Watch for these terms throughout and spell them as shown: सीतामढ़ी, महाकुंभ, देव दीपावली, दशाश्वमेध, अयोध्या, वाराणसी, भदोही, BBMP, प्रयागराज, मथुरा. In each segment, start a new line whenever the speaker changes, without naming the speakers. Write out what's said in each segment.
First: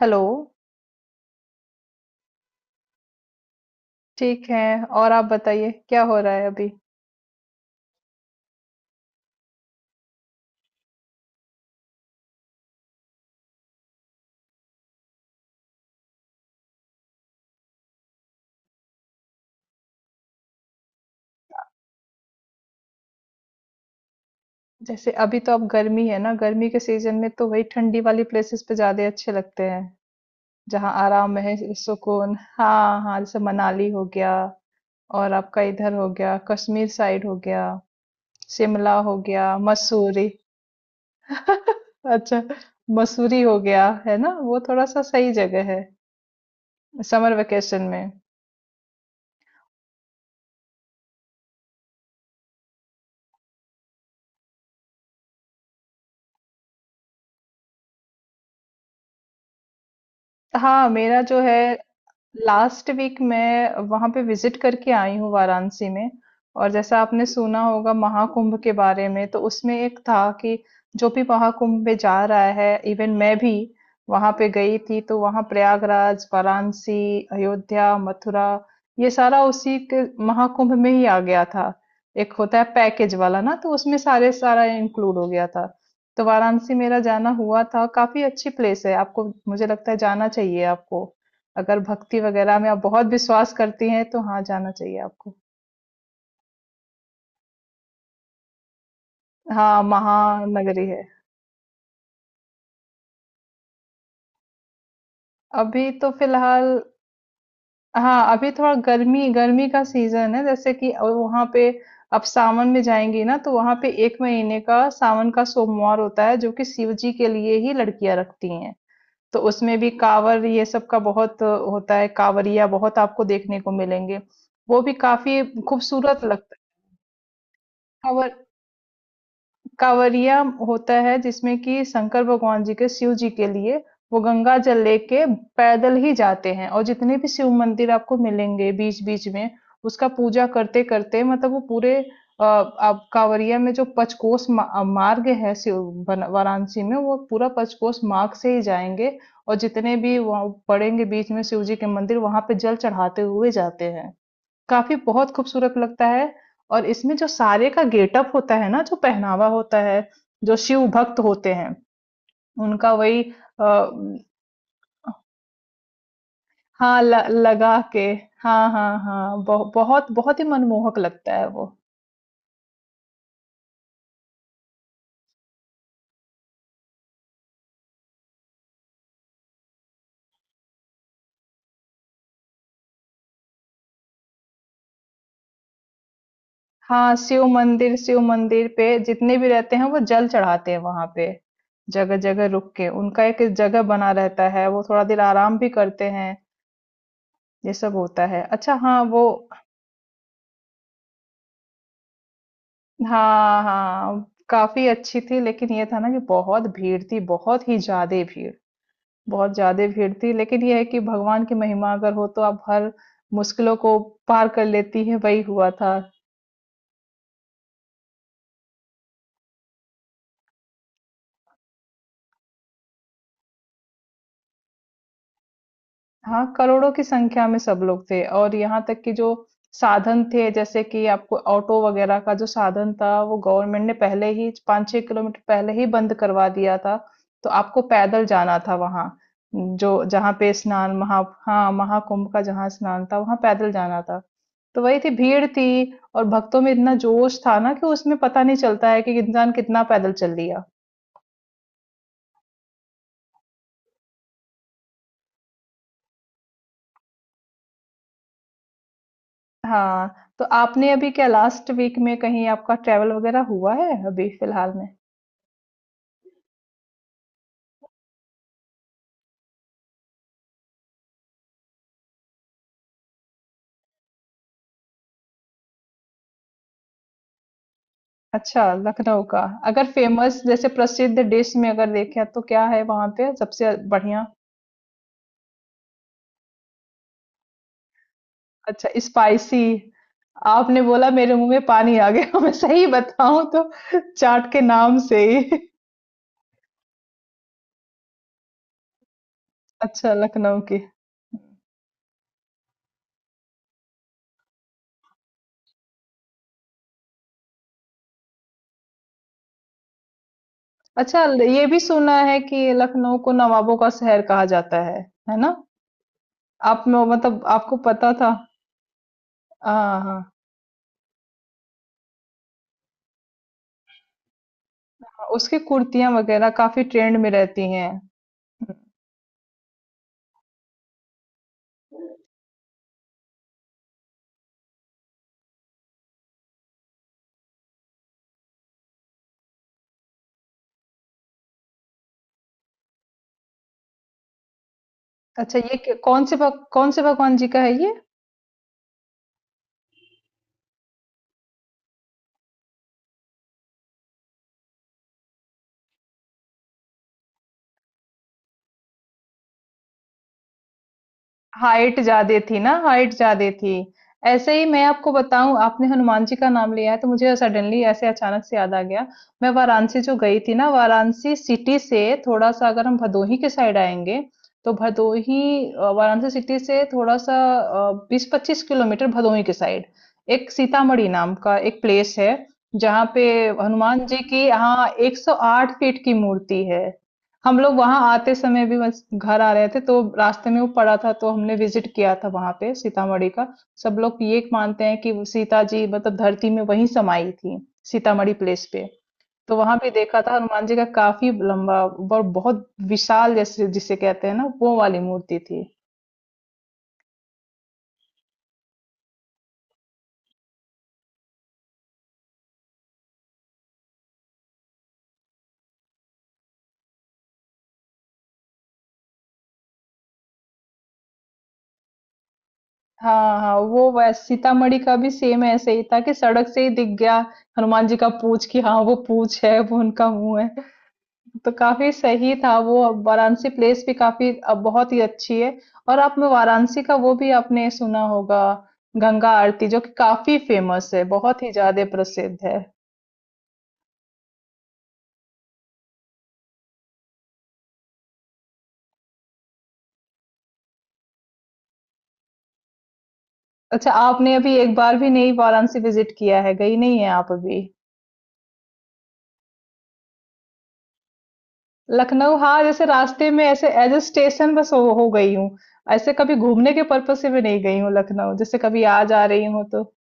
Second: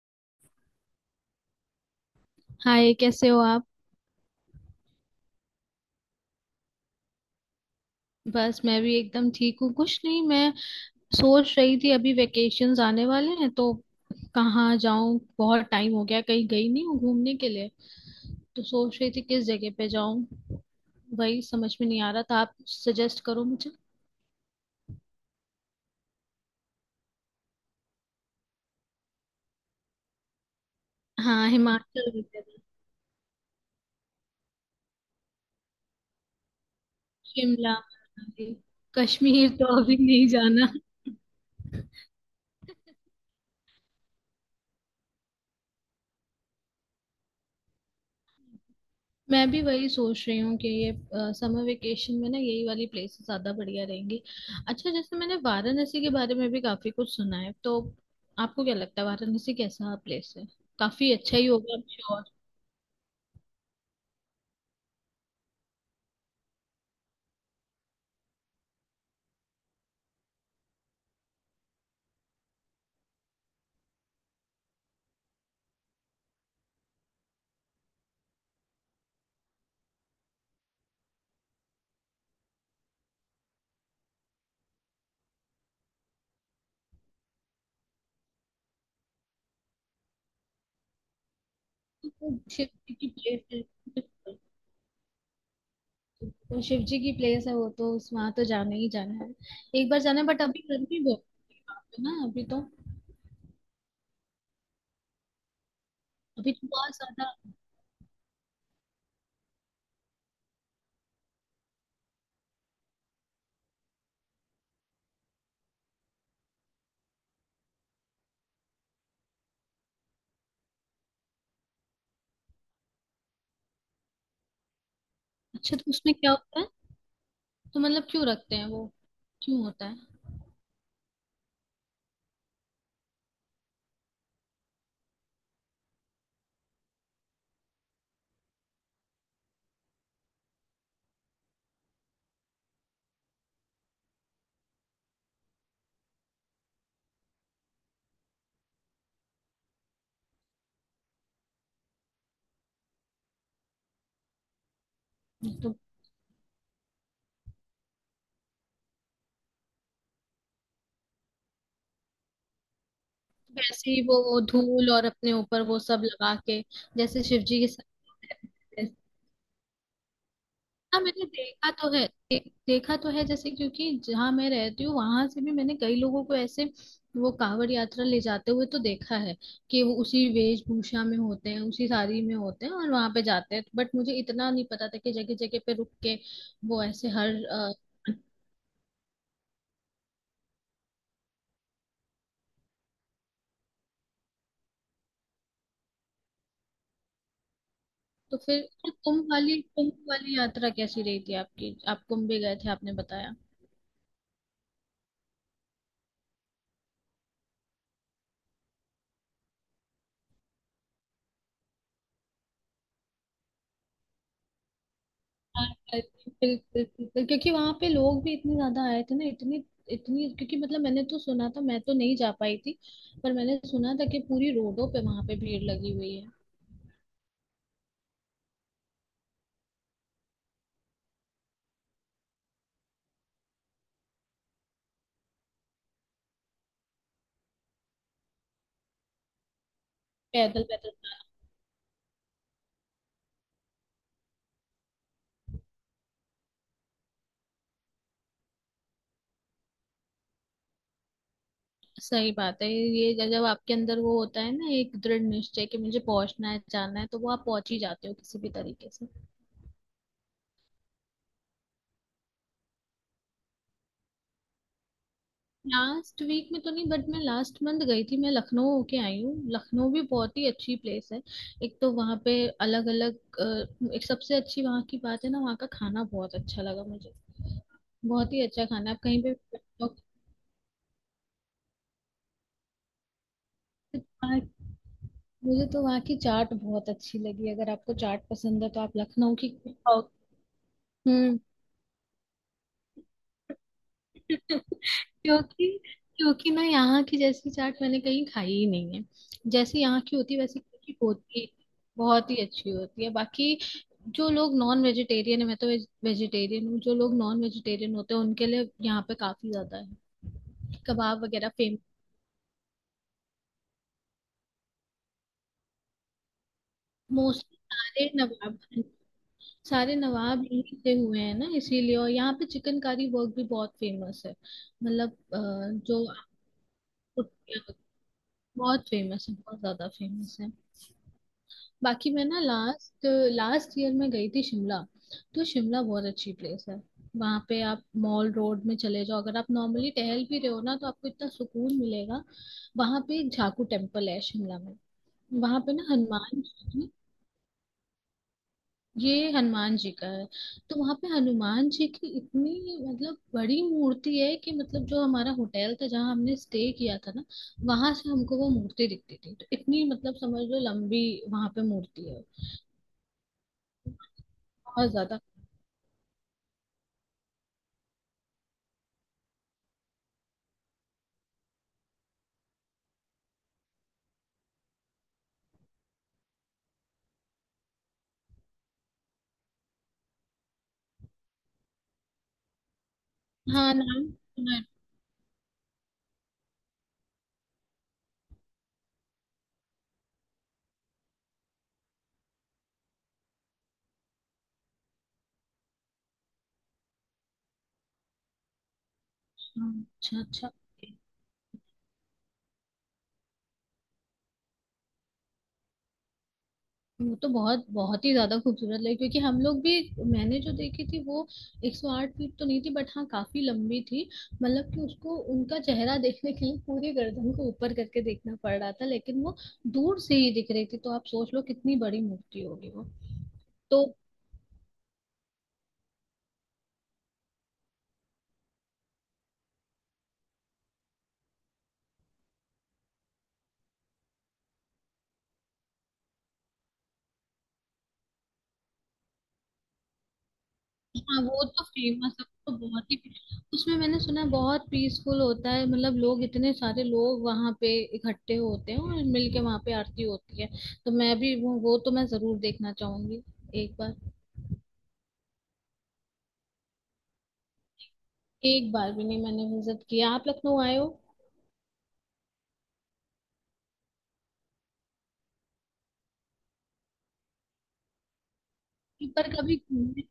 Hello,
hi, कैसे हो आप।
ठीक है। और आप बताइए क्या हो रहा है अभी?
बस मैं भी एकदम ठीक हूँ। कुछ नहीं, मैं सोच रही थी अभी वेकेशंस आने वाले हैं तो कहाँ जाऊँ। बहुत टाइम हो गया, कहीं गई नहीं हूँ घूमने के लिए, तो सोच रही थी किस जगह पे जाऊँ। वही समझ में नहीं आ रहा था, आप सजेस्ट करो मुझे।
जैसे अभी तो अब गर्मी है ना, गर्मी के सीजन में तो वही ठंडी वाली प्लेसेस पे ज्यादा अच्छे लगते हैं, जहाँ आराम
हाँ,
है,
हिमाचल
सुकून।
वगैरह।
हाँ हाँ, जैसे मनाली हो गया और आपका इधर हो गया, कश्मीर साइड हो गया,
शिमला मनाली।
शिमला हो गया,
कश्मीर तो अभी नहीं
मसूरी।
जाना।
अच्छा, मसूरी हो गया है ना, वो थोड़ा सा सही जगह है समर वेकेशन में।
मैं भी वही सोच रही हूँ कि ये समर वेकेशन में ना यही वाली प्लेसेस ज्यादा बढ़िया रहेंगी। अच्छा, जैसे मैंने वाराणसी के बारे में भी काफी कुछ सुना है, तो आपको क्या लगता है वाराणसी कैसा प्लेस है।
हाँ,
काफी
मेरा
अच्छा
जो
ही
है
होगा श्योर।
लास्ट वीक मैं वहां पे विजिट करके आई हूँ वाराणसी में। और जैसा आपने सुना होगा महाकुंभ के बारे में, तो उसमें एक था कि जो भी महाकुंभ में जा रहा है, इवन मैं भी वहां पे गई थी, तो वहां प्रयागराज, वाराणसी, अयोध्या, मथुरा, ये सारा उसी के महाकुंभ में ही आ गया था। एक होता है पैकेज वाला ना, तो उसमें सारे सारा इंक्लूड हो गया था। तो वाराणसी मेरा जाना हुआ था, काफी अच्छी प्लेस है, आपको मुझे लगता है जाना चाहिए आपको। अगर भक्ति वगैरह
शिव
में आप
जी
बहुत
की प्लेस
विश्वास
है,
करती हैं, तो हाँ, जाना चाहिए आपको।
तो शिव जी की प्लेस है वो तो, उस वहां तो जाना ही जाना है।
हाँ,
एक बार जाना है, बट अभी
महानगरी
गर्मी
है।
बहुत है वहाँ पे ना अभी तो।
अभी तो
अभी तो
फ़िलहाल
बहुत ज्यादा।
हाँ, अभी थोड़ा गर्मी गर्मी का सीज़न है जैसे कि। और वहाँ पे आप सावन में जाएँगी ना, तो वहाँ पे 1 महीने का सावन का सोमवार होता है, जो कि शिव जी के लिए ही लड़कियाँ रखती हैं। तो उसमें भी काँवड़ ये सब का बहुत होता है, काँवड़िया बहुत आपको देखने को मिलेंगे। वो भी काफ़ी
अच्छा, तो उसमें
खूबसूरत
क्या
लगता है।
होता है। तो मतलब क्यों
काँवड़
रखते हैं वो, क्यों होता है।
कांवरिया होता है जिसमें कि शंकर भगवान जी के, शिव जी के लिए वो गंगा जल लेके पैदल ही जाते हैं, और जितने भी शिव मंदिर आपको मिलेंगे बीच बीच में उसका पूजा करते करते, मतलब वो पूरे आप कांवरिया में जो पचकोस मार्ग है, शिव वाराणसी में वो पूरा पचकोस मार्ग से ही जाएंगे। और जितने भी वहाँ पड़ेंगे बीच में शिव जी के मंदिर, वहां पे जल चढ़ाते हुए जाते हैं, काफ़ी बहुत खूबसूरत
तो
लगता है। और इसमें जो सारे का गेटअप होता है ना, जो पहनावा होता है, जो शिव भक्त होते हैं, उनका वही
वैसे ही
अ,
वो धूल और अपने ऊपर वो सब लगा के,
हाँ, ल
जैसे शिव जी के
लगा
साथ।
के, हाँ, हाँ, हाँ, बहुत बहुत ही मनमोहक
हाँ, मैंने
लगता है वो।
देखा तो है देखा तो है। जैसे, क्योंकि जहाँ मैं रहती हूँ वहां से भी मैंने कई लोगों को ऐसे वो कांवड़ यात्रा ले जाते हुए तो देखा है कि वो उसी वेशभूषा में होते हैं, उसी साड़ी में होते हैं और वहां पे जाते हैं। बट मुझे इतना नहीं पता था कि जगह जगह पे रुक के वो ऐसे
हाँ,
हर
शिव मंदिर पे जितने भी रहते हैं वो जल चढ़ाते हैं वहाँ पे, जगह-जगह रुक के। उनका एक जगह बना रहता है, वो थोड़ा देर आराम भी करते हैं, ये सब होता
तो
है। अच्छा
फिर
हाँ, वो
कुंभ वाली यात्रा कैसी रही थी आपकी। आप कुंभ भी गए थे आपने बताया।
हाँ हाँ, काफी अच्छी थी, लेकिन ये था ना कि बहुत भीड़ थी, बहुत ही ज्यादा भीड़, बहुत ज्यादा भीड़ थी। लेकिन ये है कि भगवान की महिमा अगर हो, तो आप हर मुश्किलों को पार कर लेती है, वही
हाँ,
हुआ था।
बिल्कुल बिल्कुल, क्योंकि वहां पे लोग भी इतने ज्यादा आए थे ना, इतनी इतनी क्योंकि, मतलब मैंने तो सुना था, मैं तो नहीं जा पाई थी, पर मैंने सुना था कि पूरी रोडों पे वहां पे भीड़ लगी हुई है।
हाँ, करोड़ों की संख्या में सब लोग थे, और यहाँ तक कि जो साधन थे, जैसे कि आपको ऑटो वगैरह का जो साधन था, वो गवर्नमेंट ने पहले ही 5-6 किलोमीटर पहले ही बंद करवा दिया था। तो आपको पैदल जाना था वहाँ, जो जहाँ पे
पैदल पैदल।
स्नान। महा हाँ, महाकुंभ का जहाँ स्नान था, वहाँ पैदल जाना था। तो वही थी, भीड़ थी, और भक्तों में इतना जोश था ना कि उसमें पता नहीं चलता है कि इंसान कितना पैदल चल लिया।
सही बात है ये, जब जब आपके अंदर वो होता है ना एक दृढ़ निश्चय कि मुझे पहुंचना है, जाना है, तो वो आप पहुंच ही जाते हो किसी भी तरीके से।
हाँ, तो आपने अभी क्या लास्ट वीक में कहीं आपका ट्रेवल वगैरह हुआ है अभी फिलहाल में?
लास्ट वीक में तो नहीं बट मैं लास्ट मंथ गई थी, मैं लखनऊ होके आई हूँ। लखनऊ भी बहुत ही अच्छी प्लेस है। एक तो वहाँ पे अलग अलग, एक सबसे अच्छी वहाँ की बात है ना, वहाँ का खाना बहुत अच्छा लगा मुझे। बहुत ही
अच्छा,
अच्छा खाना है। आप
लखनऊ
कहीं पे
का अगर फेमस जैसे प्रसिद्ध डिश में अगर देखें, तो क्या है वहां पे सबसे बढ़िया?
मुझे तो वहाँ की चाट बहुत अच्छी लगी। अगर आपको चाट पसंद है तो
अच्छा,
आप लखनऊ की
स्पाइसी।
खाओ।
आपने बोला मेरे
हम्म।
मुंह में पानी आ गया। मैं सही बताऊं तो चाट के नाम से ही।
क्योंकि क्योंकि ना यहाँ की जैसी चाट मैंने कहीं खाई ही नहीं है। जैसे यहाँ
अच्छा,
की होती है
लखनऊ
वैसे
की।
की होती, बहुत ही अच्छी होती है। बाकी जो लोग नॉन वेजिटेरियन है, मैं तो वेजिटेरियन हूँ, जो लोग नॉन वेजिटेरियन होते हैं उनके लिए यहाँ पे काफी ज्यादा है,
अच्छा,
कबाब वगैरह
ये भी
फेमस।
सुना है कि लखनऊ को नवाबों का शहर कहा जाता है ना? आप में मतलब
मोस्टली
आपको
सारे
पता था?
नवाब, सारे
हाँ हाँ
नवाब यहीं से हुए हैं ना इसीलिए। और यहाँ पे चिकनकारी वर्क भी बहुत फेमस है, मतलब
हाँ, उसकी
जो
कुर्तियां वगैरह काफी ट्रेंड
आपको
में रहती हैं।
बहुत फेमस है, बहुत ज्यादा फेमस है। बाकी मैं ना लास्ट लास्ट ईयर में गई थी शिमला, तो शिमला बहुत अच्छी प्लेस है। वहां पे आप मॉल रोड में चले जाओ, अगर आप नॉर्मली टहल भी रहे हो ना, तो आपको इतना सुकून मिलेगा। वहां पे एक झाकू टेम्पल है शिमला में।
अच्छा,
वहां पे
ये
ना
क कौन से
हनुमान
भग
जी,
कौन से भगवान जी का है ये?
ये हनुमान जी का है। तो वहां पे हनुमान जी की इतनी, मतलब बड़ी मूर्ति है कि, मतलब जो हमारा होटल था जहाँ हमने स्टे किया था ना, वहां से हमको वो मूर्ति दिखती थी। तो इतनी, मतलब समझ लो लंबी वहां पे
हाइट
मूर्ति है।
ज्यादा थी ना, हाइट ज्यादा थी। ऐसे ही मैं
बहुत
आपको
ज्यादा।
बताऊं, आपने हनुमान जी का नाम लिया है तो मुझे सडनली ऐसे अचानक से याद आ गया। मैं वाराणसी जो गई थी ना, वाराणसी सिटी से थोड़ा सा अगर हम भदोही के साइड आएंगे, तो भदोही वाराणसी सिटी से थोड़ा सा 20-25 किलोमीटर भदोही के साइड एक सीतामढ़ी नाम का एक प्लेस है, जहाँ पे
हाँ,
हनुमान
नाम
जी की,
सुना है।
हाँ, 108 फीट की मूर्ति है। हम लोग वहां आते समय भी बस घर आ रहे थे, तो रास्ते में वो पड़ा था, तो हमने विजिट किया था वहां पे सीतामढ़ी का। सब लोग ये मानते हैं कि वो सीता जी मतलब धरती में वहीं समाई थी, सीतामढ़ी प्लेस पे। तो वहां भी
अच्छा
देखा था,
अच्छा,
हनुमान जी का काफी लंबा और बहुत विशाल, जैसे जिसे कहते हैं ना, वो वाली मूर्ति थी।
वो तो बहुत बहुत ही ज्यादा खूबसूरत लगी क्योंकि हम लोग भी, मैंने जो देखी थी वो 108 फीट तो नहीं थी, बट हाँ काफी लंबी थी। मतलब कि उसको, उनका चेहरा देखने के लिए पूरी गर्दन को ऊपर करके देखना पड़ रहा था, लेकिन वो दूर से ही दिख रही थी, तो आप सोच लो कितनी बड़ी मूर्ति होगी वो।
हाँ हाँ,
तो
वो वैसे सीतामढ़ी का भी सेम ऐसे ही था कि सड़क से ही दिख गया हनुमान जी का पूंछ, कि हाँ वो पूंछ है, वो उनका मुंह है। तो काफ़ी सही था वो। अब वाराणसी प्लेस भी काफ़ी बहुत ही अच्छी है। और आप में वाराणसी का वो भी आपने सुना होगा, गंगा आरती जो कि काफ़ी फेमस है,
हाँ,
बहुत
वो
ही
तो
ज़्यादा
फेमस है,
प्रसिद्ध
वो तो
है।
बहुत ही। उसमें मैंने सुना है बहुत पीसफुल होता है, मतलब लोग, इतने सारे लोग वहां पे इकट्ठे होते हैं और मिलके वहां पे आरती होती है। तो मैं भी वो तो मैं जरूर देखना चाहूंगी एक
अच्छा,
बार।
आपने अभी एक बार भी नहीं वाराणसी विजिट किया है, गई नहीं है आप अभी?
एक बार भी नहीं मैंने विजिट किया। आप लखनऊ आए हो?
लखनऊ, हाँ, जैसे रास्ते में ऐसे एज अ स्टेशन बस हो गई हूँ। ऐसे कभी घूमने के पर्पज़ से भी नहीं गई हूँ लखनऊ, जैसे कभी आज आ जा
पर
रही हूँ तो।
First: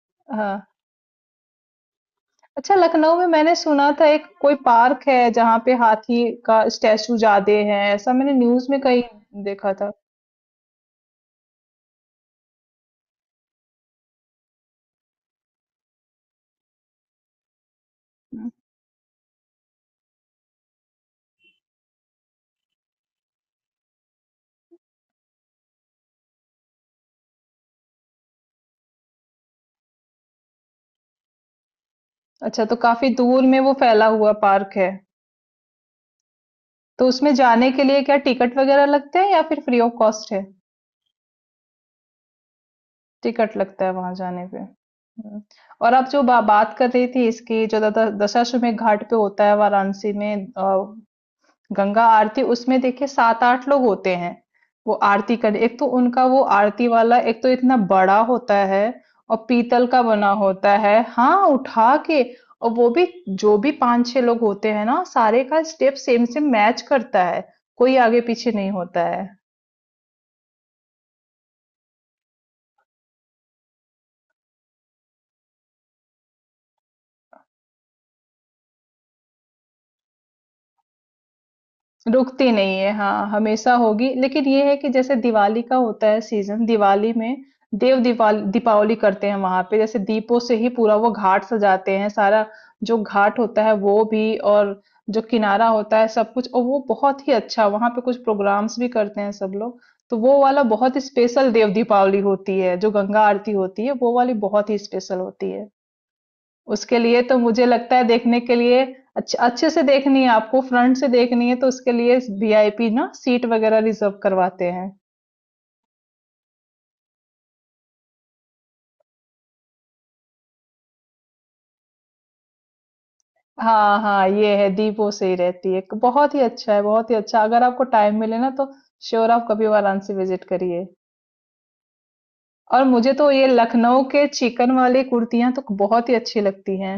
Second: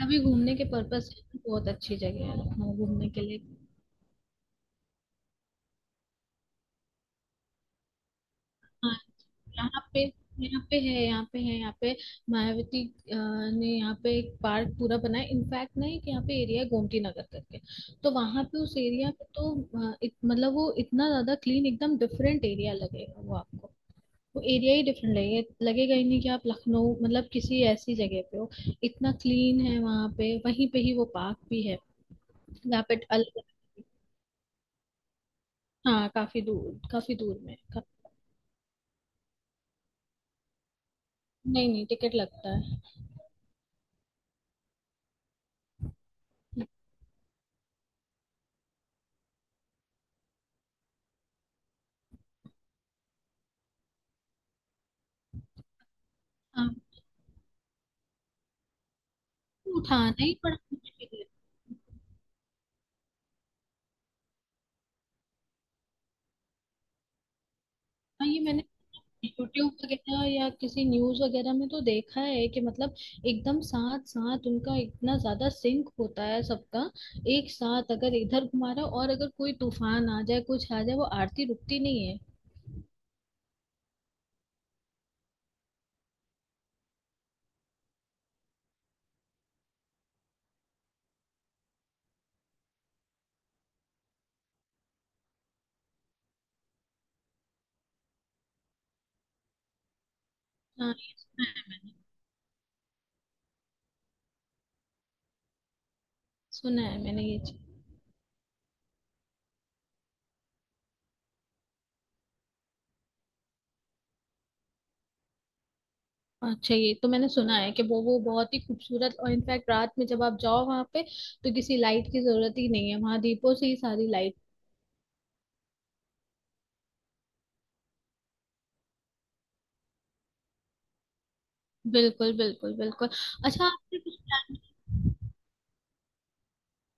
कभी घूमने
हाँ।
के पर्पस से बहुत अच्छी जगह है
अच्छा,
लखनऊ घूमने
लखनऊ
के
में
लिए।
मैंने सुना था एक कोई पार्क है जहाँ पे हाथी का स्टैचू ज्यादा है, ऐसा मैंने न्यूज में कहीं देखा
यहाँ
था।
पे, यहाँ पे है, यहाँ पे है। यहाँ पे मायावती अ, ने यहाँ पे एक पार्क पूरा बनाया। इनफैक्ट ना एक यहाँ पे एरिया है गोमती नगर करके, तो वहां पे उस एरिया पे तो मतलब वो इतना ज्यादा क्लीन, एकदम डिफरेंट एरिया लगेगा वो आपको। वो एरिया ही डिफरेंट लगेगा, लगेगा ही नहीं कि आप लखनऊ, मतलब किसी ऐसी जगह पे हो। इतना क्लीन है वहां पे। वहीं पे ही वो पार्क भी है,
अच्छा, तो
यहाँ पे
काफी दूर
अलग।
में वो फैला हुआ पार्क है?
हाँ, काफी दूर,
तो
काफी
उसमें
दूर में है।
जाने के लिए क्या टिकट वगैरह लगते हैं या फिर फ्री ऑफ कॉस्ट है?
नहीं नहीं, टिकट लगता है।
टिकट लगता है वहां जाने पे, और आप जो बात कर रही थी इसकी, जो दशाश्वमेध घाट पे होता है वाराणसी में, गंगा आरती, उसमें देखिए सात आठ लोग होते हैं वो आरती करने। एक तो उनका वो
हाँ,
आरती वाला, एक तो इतना बड़ा होता है और पीतल का
उठाना
बना
ही बड़ा
होता है,
मुश्किल है।
हाँ, उठा के। और वो भी जो भी पांच छह लोग होते हैं ना, सारे का स्टेप सेम सेम मैच करता है, कोई आगे
हाँ, ये
पीछे
मैंने
नहीं होता है।
यूट्यूब वगैरह या किसी न्यूज वगैरह में तो देखा है कि मतलब एकदम साथ साथ उनका इतना ज्यादा सिंक होता है सबका। एक साथ अगर इधर घुमा रहा है, और अगर कोई तूफान आ जाए, कुछ आ जाए, वो आरती रुकती नहीं है।
रुकती नहीं है हाँ, हमेशा होगी। लेकिन ये है कि जैसे दिवाली का होता है सीजन, दिवाली में देव दीपावली दीपावली करते हैं वहां पे, जैसे दीपों से ही पूरा वो घाट सजाते हैं सारा। जो घाट होता है वो भी, और जो किनारा होता है सब कुछ, और वो बहुत ही अच्छा, वहां पे कुछ प्रोग्राम्स भी करते हैं सब लोग। तो वो वाला
हाँ
बहुत ही
ये सुना
स्पेशल देव
है,
दीपावली होती है, जो गंगा आरती होती है वो वाली बहुत ही स्पेशल होती है।
सुना
उसके
है
लिए
मैंने
तो
ये चीज।
मुझे लगता है देखने के लिए, अच्छे अच्छे से देखनी है आपको, फ्रंट से देखनी है तो उसके लिए वीआईपी ना सीट वगैरह रिजर्व करवाते हैं।
अच्छा, ये तो मैंने सुना है कि वो बहुत ही खूबसूरत, और इनफैक्ट रात में जब आप जाओ वहां पे तो किसी लाइट की जरूरत ही नहीं है, वहां दीपों से ही
हाँ
सारी
हाँ,
लाइट।
ये है, दीप वो सही रहती है, बहुत ही अच्छा है, बहुत ही अच्छा। अगर आपको टाइम मिले ना, तो श्योर आप कभी वाराणसी विजिट करिए।
बिल्कुल बिल्कुल
और
बिल्कुल।
मुझे तो ये
अच्छा, आपने
लखनऊ
कुछ।
के चिकन वाली कुर्तियां तो बहुत ही अच्छी लगती हैं,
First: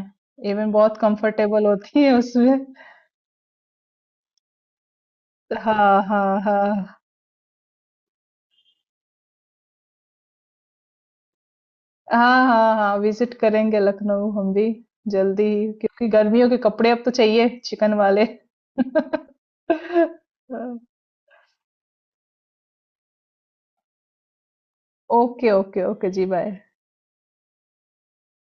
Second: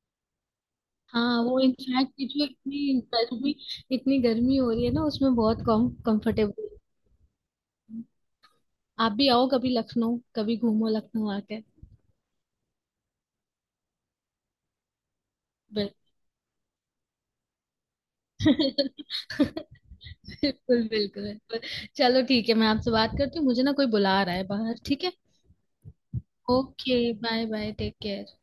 इवन बहुत
हाँ, वो
कंफर्टेबल होती है
इनफैक्ट ये जो
उसमें।
इतनी गर्मी हो रही है ना, उसमें बहुत कम
हाँ हाँ
कंफर्टेबल।
हाँ
आप भी आओ कभी लखनऊ, कभी घूमो लखनऊ आके।
हाँ, हाँ, हाँ, विजिट करेंगे लखनऊ हम भी जल्दी ही,
बिल-
क्योंकि गर्मियों के कपड़े अब तो चाहिए चिकन वाले।
बिल्कुल बिल्कुल बिल्कुल। चलो ठीक है, मैं आपसे बात करती हूँ, मुझे ना कोई बुला रहा है बाहर। ठीक है,
ओके ओके ओके जी, bye.
Okay bye bye, take care.